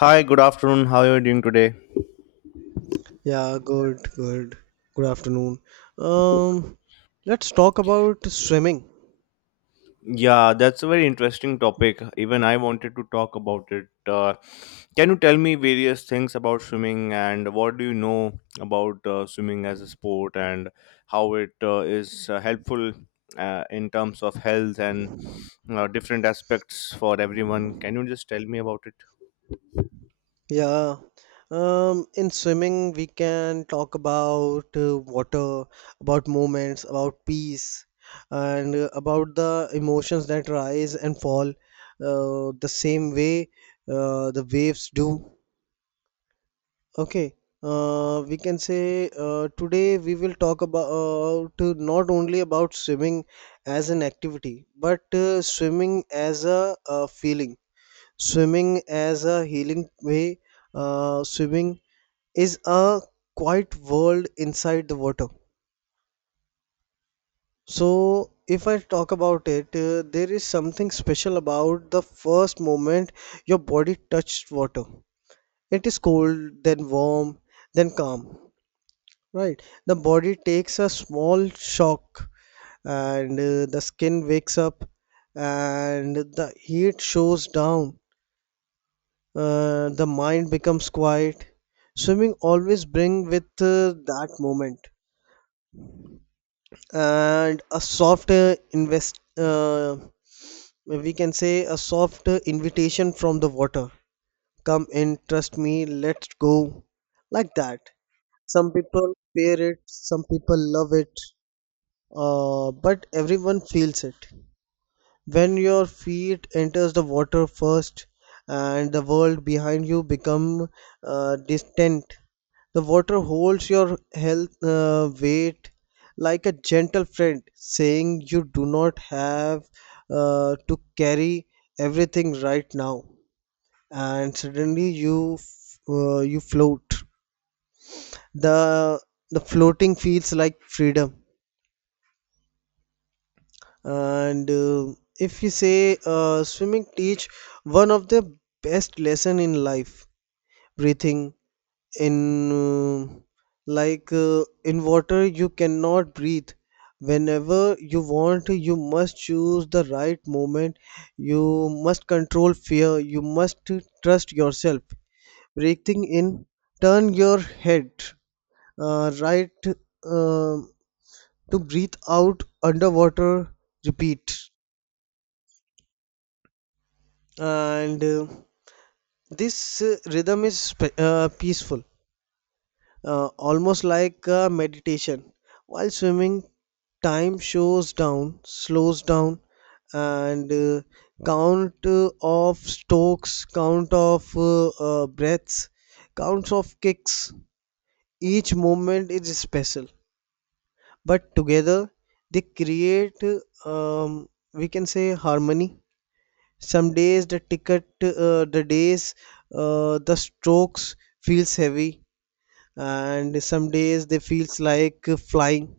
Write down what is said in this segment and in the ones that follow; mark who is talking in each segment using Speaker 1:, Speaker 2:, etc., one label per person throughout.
Speaker 1: Hi, good afternoon. How are you doing today?
Speaker 2: Yeah, good, good. Good afternoon. Um, let's talk about swimming.
Speaker 1: Yeah, that's a very interesting topic. Even I wanted to talk about it. Can you tell me various things about swimming and what do you know about swimming as a sport and how it is helpful in terms of health and different aspects for everyone? Can you just tell me about it?
Speaker 2: Yeah. In swimming, we can talk about water, about moments, about peace, and about the emotions that rise and fall the same way the waves do. Okay, we can say today we will talk about not only about swimming as an activity, but swimming as a, feeling, swimming as a healing way. Swimming is a quiet world inside the water. So, if I talk about it, there is something special about the first moment your body touched water. It is cold, then warm, then calm. Right. The body takes a small shock and the skin wakes up and the heat shows down. The mind becomes quiet. Swimming always bring with that moment and a soft invest we can say a soft invitation from the water. Come in, trust me, let's go. Like that. Some people fear it, some people love it, but everyone feels it. When your feet enters the water first and the world behind you become distant, the water holds your health weight like a gentle friend saying you do not have to carry everything right now, and suddenly you float. The the floating feels like freedom, and if you say swimming teach one of the best lesson in life: breathing in. Like, in water you cannot breathe whenever you want. You must choose the right moment, you must control fear, you must trust yourself. Breathing in, turn your head, right, uh, to breathe out underwater, repeat. And this rhythm is peaceful, almost like meditation. While swimming, time shows down slows down, and count of strokes, count of breaths, counts of kicks. Each moment is special, but together they create uh, um, we can say harmony. Some days the ticket the days the strokes feels heavy, and some days they feels like flying,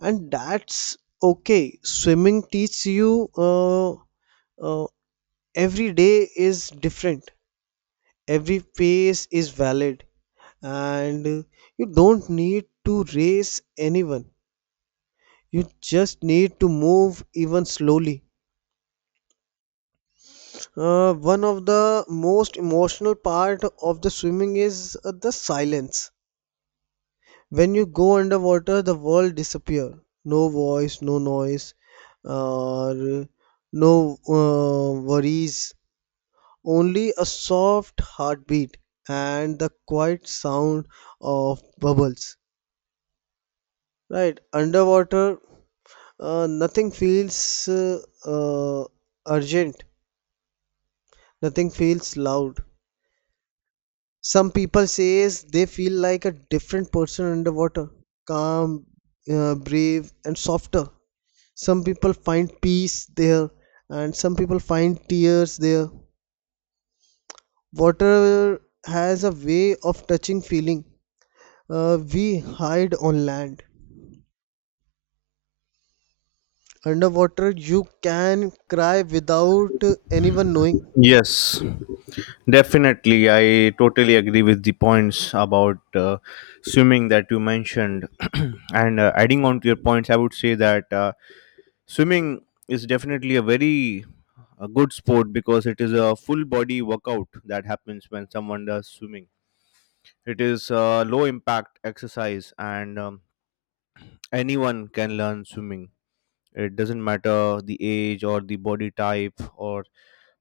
Speaker 2: and that's okay. Swimming teaches you uh, every day is different, every pace is valid, and you don't need to race anyone. You just need to move, even slowly. One of the most emotional part of the swimming is the silence. When you go underwater, the world disappear. No voice, no noise, or no worries. Only a soft heartbeat and the quiet sound of bubbles. Right, underwater, nothing feels uh, urgent. Nothing feels loud. Some people says they feel like a different person underwater: calm, brave, and softer. Some people find peace there, and some people find tears there. Water has a way of touching feeling we hide on land. Underwater you can cry without anyone knowing.
Speaker 1: Yes. Definitely, I totally agree with the points about swimming that you mentioned. And adding on to your
Speaker 2: Yeah,
Speaker 1: points, I would say that swimming is definitely a very good sport because it is a full body workout that happens when someone does swimming. It is a low impact exercise, and anyone can learn swimming. It doesn't matter the age or the body type or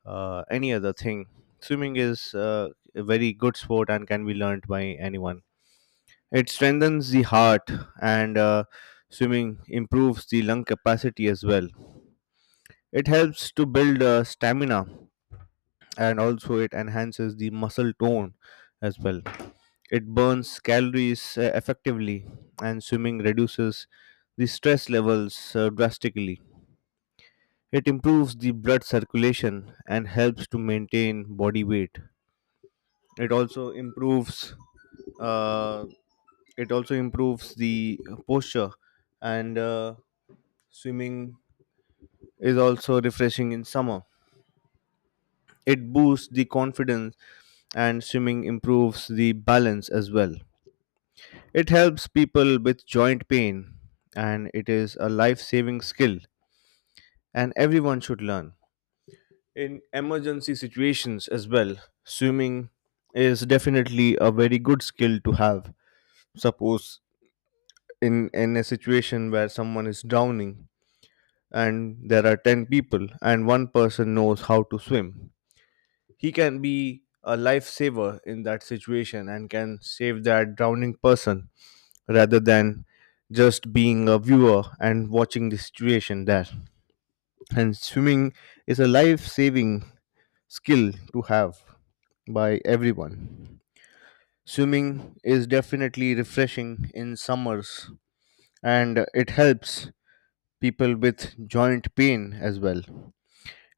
Speaker 1: any other thing. Swimming is a very good sport and can be learned by anyone. It strengthens the heart, and swimming improves the lung capacity as well. It helps to build stamina, and also it enhances the muscle tone as well. It burns calories effectively, and swimming reduces the stress levels drastically. It improves the blood circulation and helps to maintain body weight. It also improves uh, the posture, and swimming is also refreshing in summer. It boosts the confidence, and swimming improves the balance as well. It helps people with joint pain, and it is a life saving skill and everyone should learn. In emergency situations as well, swimming is definitely a very good skill to have. Suppose in a situation where someone is drowning and there are 10 people and one person knows how to swim, he can be a lifesaver in that situation and can save that drowning person, rather than just being a viewer and watching the situation there. And swimming is a life saving skill to have by everyone. Swimming is definitely refreshing in summers, and it helps people with joint pain as well.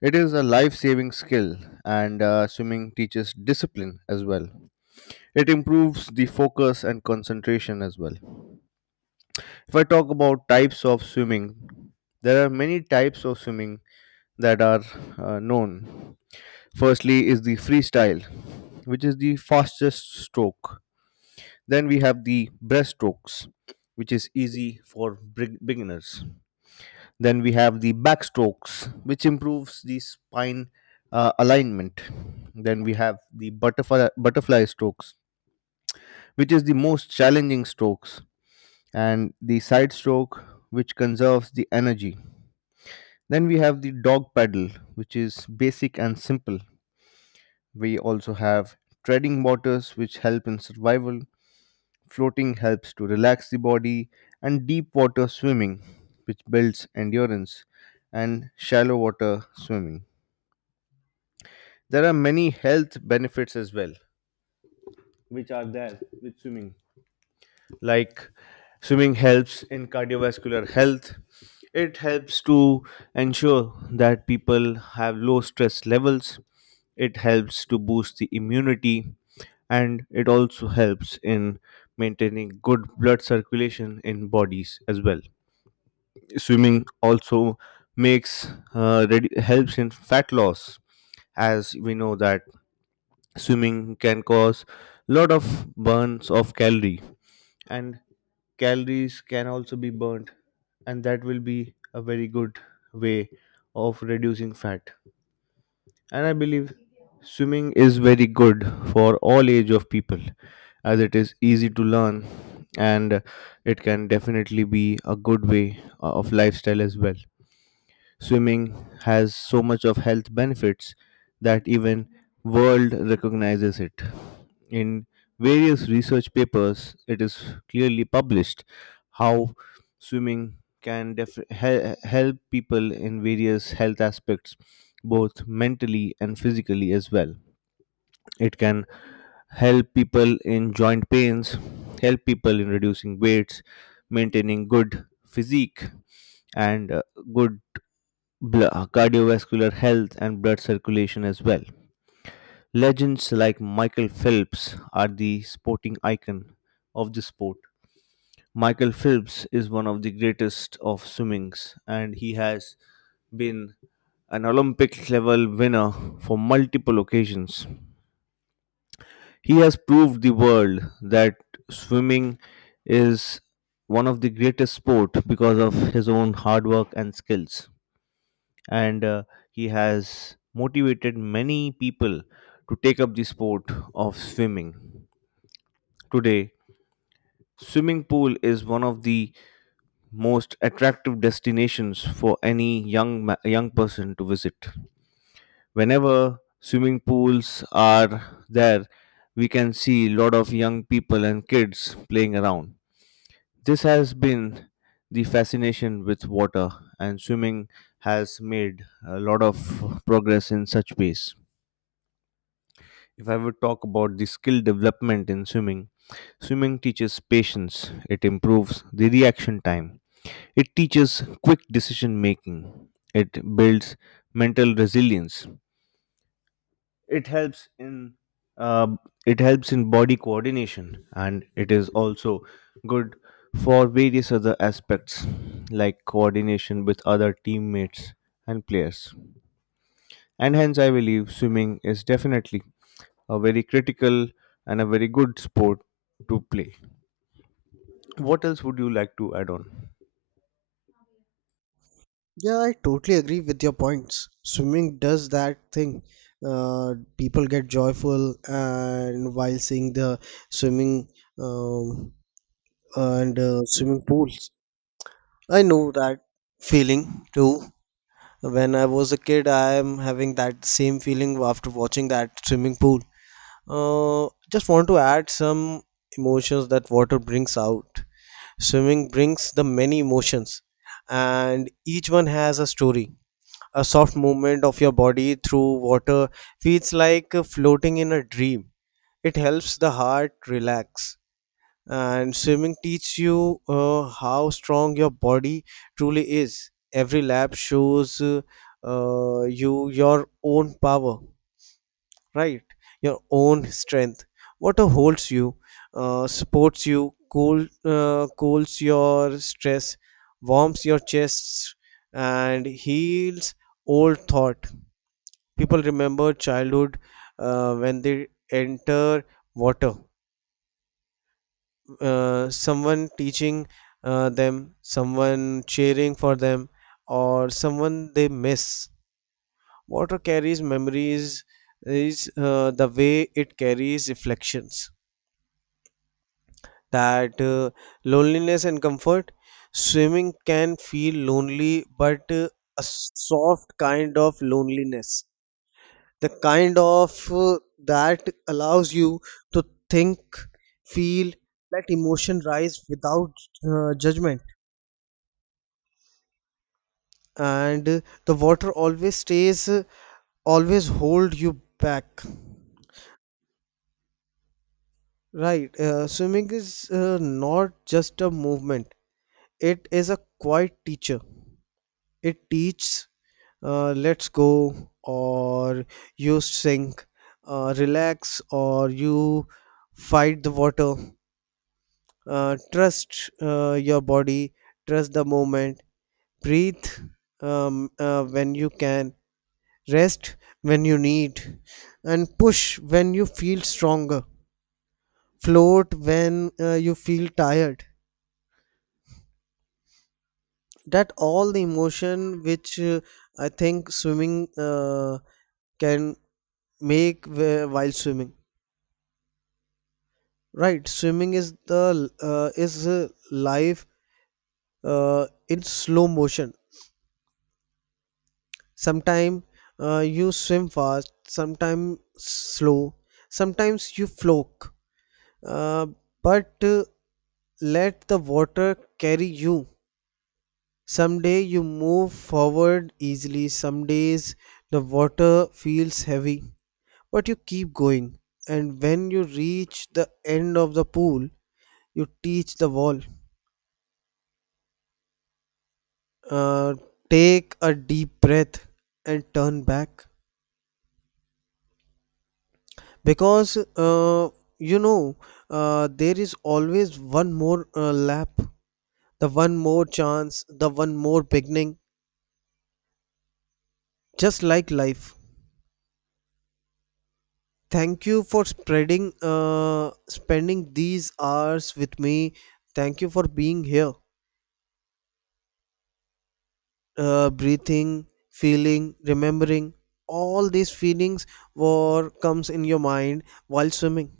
Speaker 1: It is a life saving skill, and swimming teaches discipline as well. It improves the focus and concentration as well. If I talk about types of swimming, there are many types of swimming that are known. Firstly, is the freestyle, which is the fastest stroke. Then we have the breaststrokes, which is easy for beginners. Then we have the backstrokes, which improves the spine alignment. Then we have the butterfly strokes, which is the most challenging strokes, and the side stroke, which conserves the energy. Then we have the dog paddle, which is basic and simple. We also have treading waters, which help in survival. Floating helps to relax the body, and deep water swimming, which builds endurance, and shallow water swimming. There are many health benefits as well, which are there with swimming. Like swimming helps in cardiovascular health. It helps to ensure that people have low stress levels. It helps to boost the immunity, and it also helps in maintaining good blood circulation in bodies as well. Swimming also makes helps in fat loss. As we know that swimming can cause lot of burns of calorie, and calories can also be burnt, and that will be a very good way of reducing fat. And I believe swimming is very good for all age of people, as it is easy to learn, and it can definitely be a good way of lifestyle as well. Swimming has so much of health benefits that even world recognizes it. In various research papers, it is clearly published how swimming can help people in various health aspects, both mentally and physically as well. It can help people in joint pains, help people in reducing weights, maintaining good physique and good cardiovascular health and blood circulation as well. Legends like Michael Phelps are the sporting icon of the sport. Michael Phelps is one of the greatest of swimmings, and he has been an Olympic level winner for multiple occasions. He has proved the world that swimming is one of the greatest sport because of his own hard work and skills, and he has motivated many people to take up the sport of swimming. Today, swimming pool is one of the most attractive destinations for any young person to visit. Whenever swimming pools are there, we can see a lot of young people and kids playing around. This has been the fascination with water, and swimming has made a lot of progress in such ways. If I would talk about the skill development in swimming, swimming teaches patience, it improves the reaction time, it teaches quick decision making, it builds mental resilience, it helps in uh, body coordination, and it is also good for various other aspects like coordination with other teammates and players. And hence, I believe swimming is definitely a very critical and a very good sport to play. What else would you like to add on?
Speaker 2: I totally agree with your points. Swimming does that thing. People get joyful, and while seeing the swimming, um, and swimming pools, I know that feeling too. When I was a kid, I am having that same feeling after watching that swimming pool. Just want to add some emotions that water brings out. Swimming brings the many emotions, and each one has a story. A soft movement of your body through water feels like floating in a dream. It helps the heart relax, and swimming teaches you how strong your body truly is. Every lap shows you your own power, right? Your own strength. Water holds you, supports you, cools your stress, warms your chests, and heals old thought. People remember childhood when they enter water. Someone teaching them, someone cheering for them, or someone they miss. Water carries memories is the way it carries reflections, that loneliness and comfort. Swimming can feel lonely, but a soft kind of loneliness. The kind of that allows you to think, feel, let emotion rise without judgment. And the water always stays, always hold you back. Right. Swimming is not just a movement, it is a quiet teacher. It teaches let's go or you sink, relax or you fight the water, trust your body, trust the moment, breathe when you can, rest when you need, and push when you feel stronger, float when you feel tired. That all the emotion which I think swimming can make while swimming. Right, swimming is the is life in slow motion. Sometimes you swim fast, sometimes slow, sometimes you float. Uh, but let the water carry you. Some day you move forward easily. Some days the water feels heavy, but you keep going. And when you reach the end of the pool, you teach the wall, uh, take a deep breath and turn back, because you know there is always one more lap, the one more chance, the one more beginning, just like life. Thank you for spreading spending these hours with me. Thank you for being here, breathing, feeling, remembering all these feelings, what comes in your mind while swimming.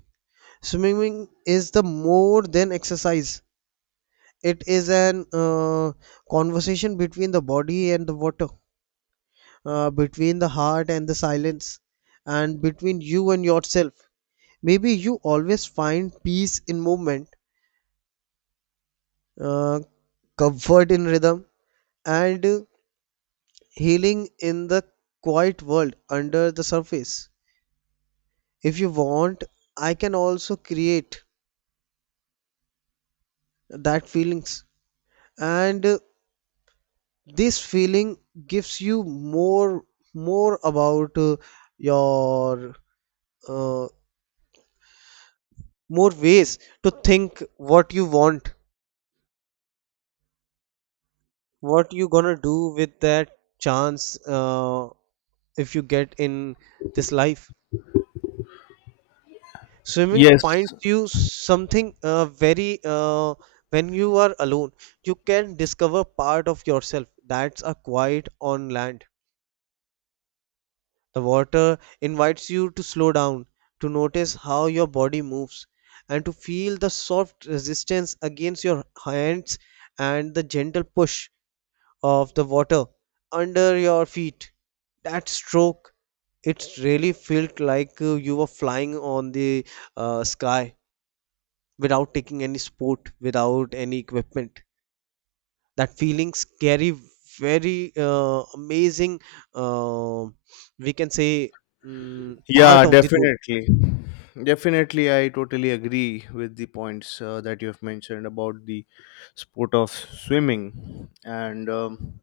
Speaker 2: Swimming is the more than exercise. It is an conversation between the body and the water, between the heart and the silence, and between you and yourself. Maybe you always find peace in movement, uh, comfort in rhythm, and healing in the quiet world under the surface. If you want, I can also create that feelings, and this feeling gives you more more about your uh, more ways to think what you want, what you gonna do with that chance, if you get in this life. Swimming
Speaker 1: Yes,
Speaker 2: finds you something very when you are alone, you can discover part of yourself that's a quiet on land. The water invites you to slow down, to notice how your body moves, and to feel the soft resistance against your hands and the gentle push of the water under your feet. That stroke, it really felt like you were flying on the sky without taking any sport, without any equipment. That feelings carry very amazing, uh, we can say, mm part
Speaker 1: yeah,
Speaker 2: of the role.
Speaker 1: definitely. Definitely, I totally agree with the points that you have mentioned about the sport of swimming. And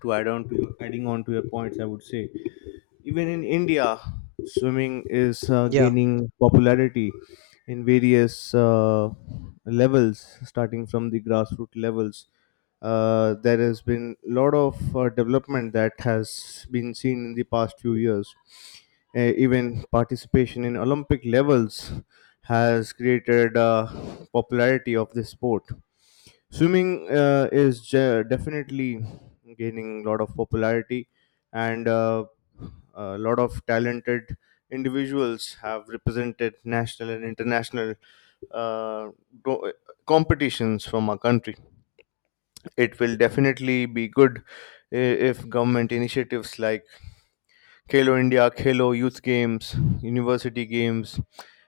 Speaker 1: to add on to adding on to your points, I would say, even in India, swimming is
Speaker 2: Yeah,
Speaker 1: gaining popularity in various levels, starting from the grassroots levels. There has been a lot of development that has been seen in the past few years. Even participation in Olympic levels has created popularity of this sport. Swimming definitely gaining a lot of popularity, and a lot of talented individuals have represented national and international uh, do- competitions from our country. It will definitely be good if government initiatives like Khelo India, Khelo Youth Games, University Games,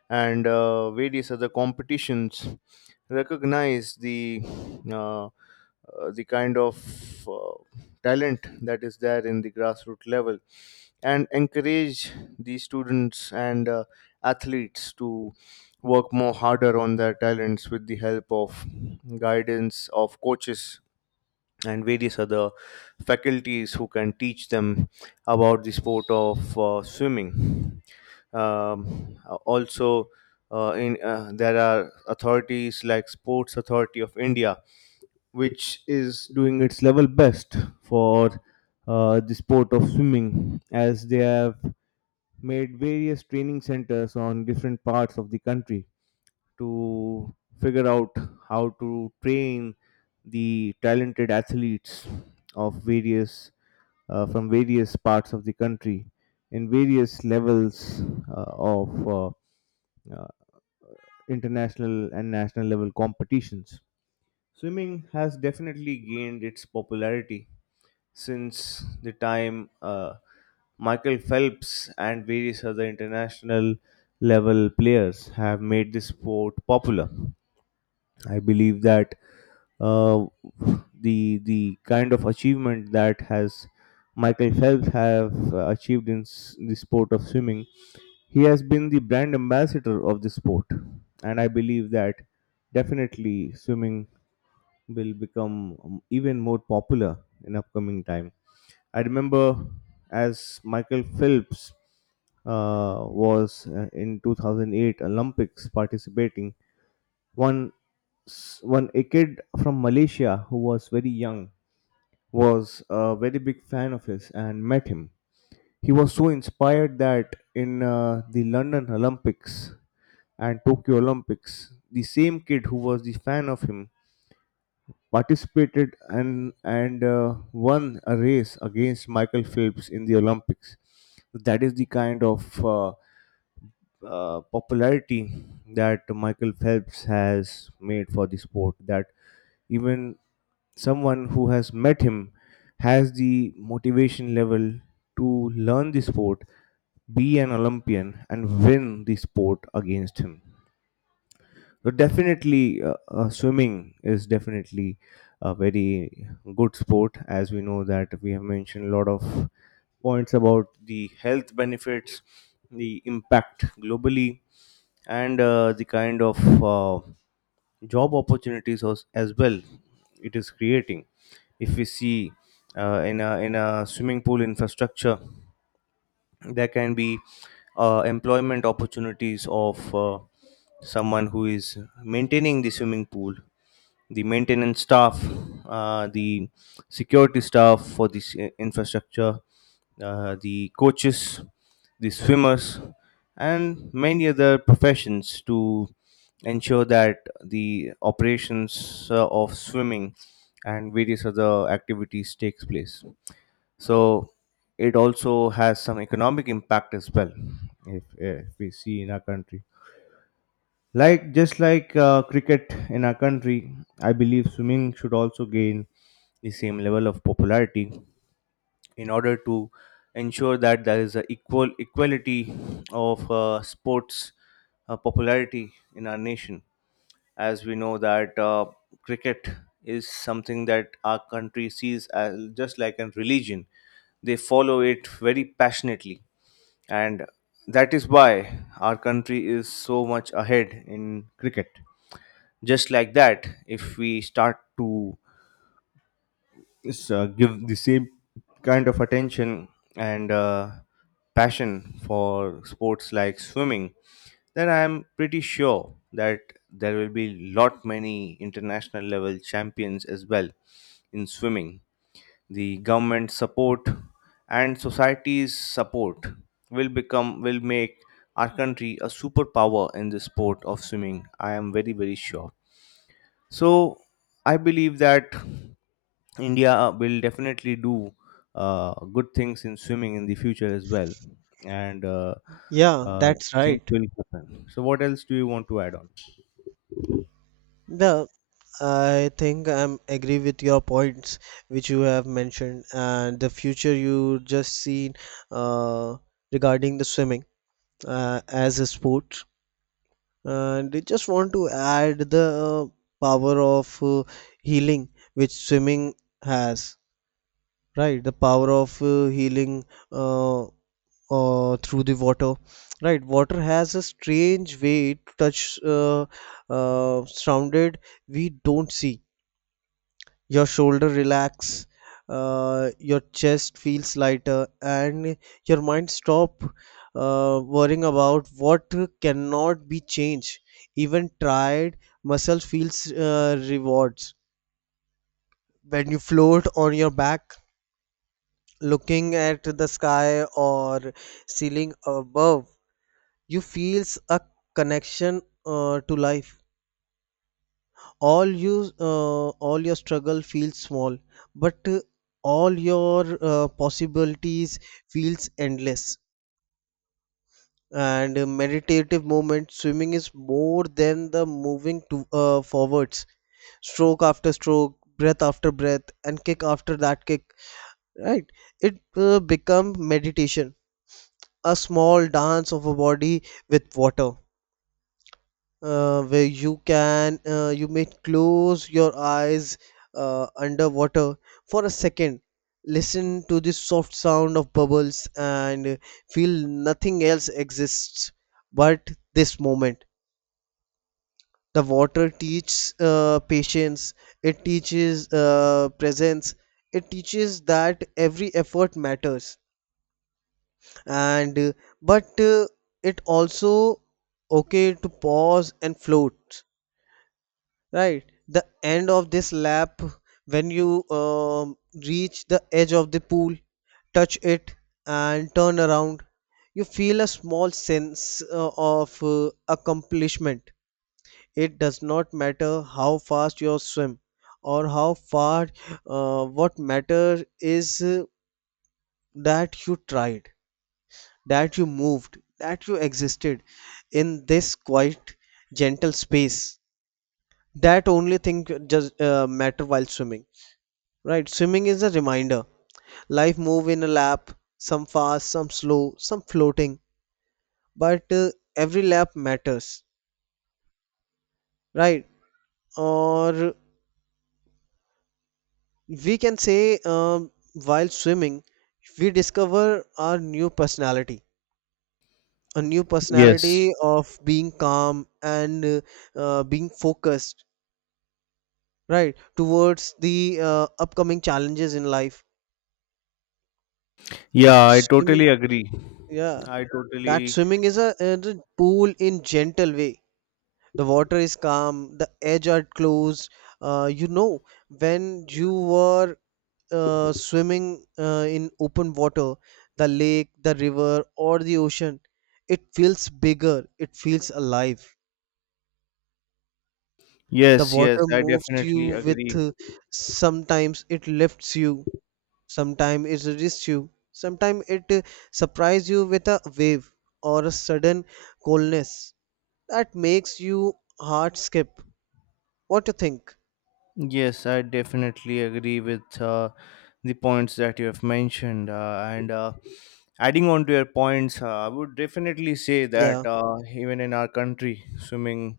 Speaker 1: and various other competitions recognize uh, uh, the kind of talent that is there in the grassroots level and encourage the students and athletes to work more harder on their talents with the help of guidance of coaches and various other faculties who can teach them about the sport of swimming. Um, Also, in there are authorities like Sports Authority of India, which is doing its level best for the sport of swimming, as they have made various training centers on different parts of the country to figure out how to train the talented athletes of various from various parts of the country in various levels uh, of uh, international and national level competitions. Swimming has definitely gained its popularity since the time Michael Phelps and various other international level players have made the sport popular. I believe that uh, the kind of achievement that has Michael Phelps have achieved in the sport of swimming, he has been the brand ambassador of the sport, and I believe that definitely swimming will become even more popular in upcoming time. I remember, as Michael Phelps was in 2008 Olympics participating, one s- one a kid from Malaysia who was very young was a very big fan of his and met him. He was so inspired that in the London Olympics and Tokyo Olympics, the same kid who was the fan of him participated and won a race against Michael Phelps in the Olympics. That is the kind of popularity that Michael Phelps has made for the sport. That even someone who has met him has the motivation level to learn the sport, be an Olympian, and win the sport against him. So definitely, swimming is definitely a very good sport, as we know that we have mentioned a lot of points about the health benefits, the impact globally, and the kind of uh, job opportunities as well it is creating. If we see in a swimming pool infrastructure, there can be employment opportunities of someone who is maintaining the swimming pool, the maintenance staff, the security staff for this infrastructure, the coaches, the swimmers, and many other professions to ensure that the operations of swimming and various other activities takes place. So it also has some economic impact as well. If we see in our country, like just like cricket in our country, I believe swimming should also gain the same level of popularity in order to ensure that there is a equality of sports popularity in our nation. As we know that cricket is something that our country sees as just like a religion, they follow it very passionately, and that is why our country is so much ahead in cricket. Just like that, if we start to is give the same kind of attention and passion for sports like swimming, then I am pretty sure that there will be lot many international level champions as well in swimming. The government support and society's support will make our country a superpower in the sport of swimming. I am very very sure. So I believe that India will definitely do good things in swimming in the future as well, and
Speaker 2: yeah,
Speaker 1: uh,
Speaker 2: that's
Speaker 1: things
Speaker 2: right.
Speaker 1: will happen. So what else do you want to add on?
Speaker 2: Yeah, I think I'm agree with your points which you have mentioned, and the future you just seen uh, regarding the swimming as a sport. And I just want to add the power of healing which swimming has, right? The power of healing uh, through the water. Right, water has a strange way to touch surrounded, we don't see. Your shoulder relax, your chest feels lighter, and your mind stop worrying about what cannot be changed. Even tired muscle feels rewards when you float on your back, looking at the sky or ceiling above, you feels a connection to life. All you all your struggle feels small, but all your possibilities feels endless. And a meditative moment, swimming is more than the moving to forwards, stroke after stroke, breath after breath, and kick after that kick. Right, it become meditation, a small dance of a body with water, where you can you may close your eyes underwater for a second, listen to the soft sound of bubbles, and feel nothing else exists but this moment. The water teaches patience, it teaches presence, it teaches that every effort matters, and but it also okay to pause and float. Right, the end of this lap, when you reach the edge of the pool, touch it, and turn around, you feel a small sense of accomplishment. It does not matter how fast you swim or how far, what matters is that you tried, that you moved, that you existed in this quiet, gentle space. That only thing just matter while swimming. Right, swimming is a reminder. Life move in a lap, some fast, some slow, some floating, but every lap matters. Right? Or we can say while swimming, we discover our new personality, a new
Speaker 1: Yes.
Speaker 2: personality of being calm and being focused, right, towards the upcoming challenges in life.
Speaker 1: Yeah, I totally
Speaker 2: Swimming,
Speaker 1: agree.
Speaker 2: yeah,
Speaker 1: I
Speaker 2: that
Speaker 1: totally
Speaker 2: swimming is is a pool in gentle way. The water is calm, the edge are closed. You know, when you were swimming in open water, the lake, the river, or the ocean, it feels bigger, it feels alive. The
Speaker 1: yes, yes,
Speaker 2: water
Speaker 1: I
Speaker 2: moves you
Speaker 1: definitely
Speaker 2: with,
Speaker 1: agree.
Speaker 2: sometimes it lifts you, sometimes it resists you, sometimes it surprises you with a wave or a sudden coldness that makes you heart skip. What do you think?
Speaker 1: Yes, I definitely agree with the points that you have mentioned. And Adding on to your points, I would definitely say
Speaker 2: Yeah.
Speaker 1: that even in our country, swimming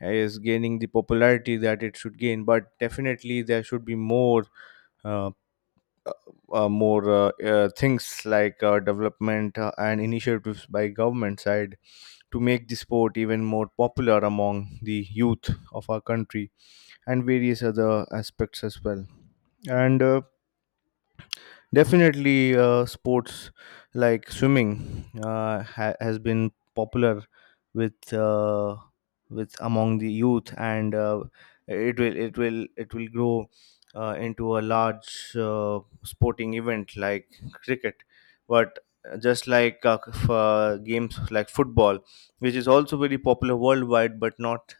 Speaker 1: is gaining the popularity that it should gain. But definitely, there should be more. Uh, more things like development and initiatives by government side to make the sport even more popular among the youth of our country and various other aspects as well, and definitely, sports like swimming has been popular with uh, with among the youth, and it will grow into a large sporting event like cricket. But just like games like football, which is also very popular worldwide, but not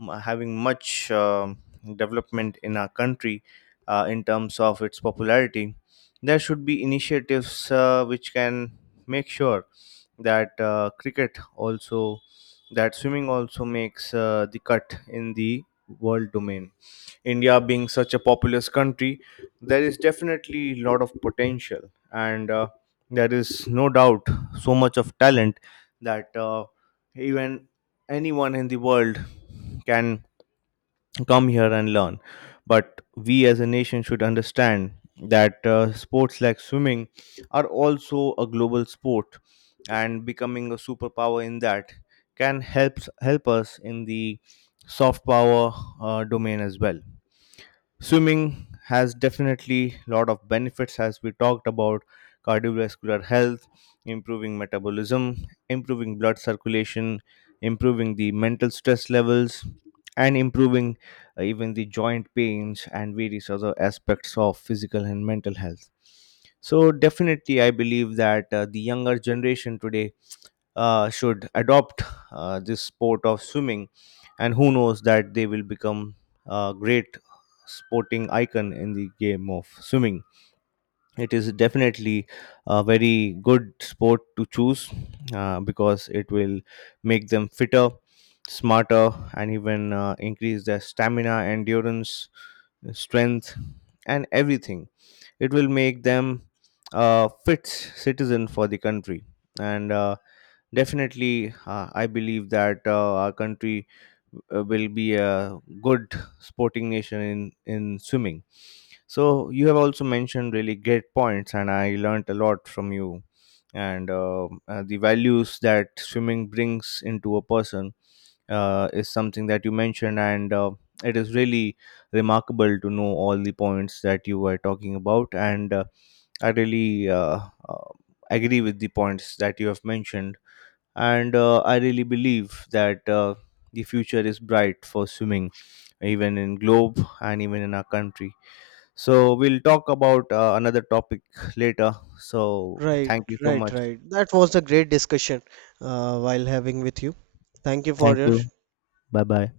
Speaker 1: having much development in our country in terms of its popularity, there should be initiatives which can make sure that cricket also that swimming also makes the cut in the world domain. India being such a populous country, there is definitely a lot of potential, and there is no doubt so much of talent that even anyone in the world can come here and learn. But we as a nation should understand that sports like swimming are also a global sport, and becoming a superpower in that can help us in the soft power domain as well. Swimming has definitely a lot of benefits, as we talked about: cardiovascular health, improving metabolism, improving blood circulation, improving the mental stress levels, and improving even the joint pains and various other aspects of physical and mental health. So definitely I believe that the younger generation today should adopt this sport of swimming, and who knows that they will become great sporting icon in the game of swimming. It is definitely a very good sport to choose because it will make them fitter, smarter, and even increase their stamina, endurance, strength, and everything. It will make them a fit citizen for the country. And Definitely, I believe that our country will be a good sporting nation in swimming. So you have also mentioned really great points, and I learnt a lot from you. And The values that swimming brings into a person is something that you mentioned, and it is really remarkable to know all the points that you were talking about. And I really uh, agree with the points that you have mentioned, and I really believe that the future is bright for swimming, even in globe and even in our country. So we'll talk about another topic later, so
Speaker 2: Right,
Speaker 1: thank you so
Speaker 2: right,
Speaker 1: much.
Speaker 2: right. That was a great discussion while having with you. Thank you for
Speaker 1: Thank
Speaker 2: your
Speaker 1: you. Bye bye.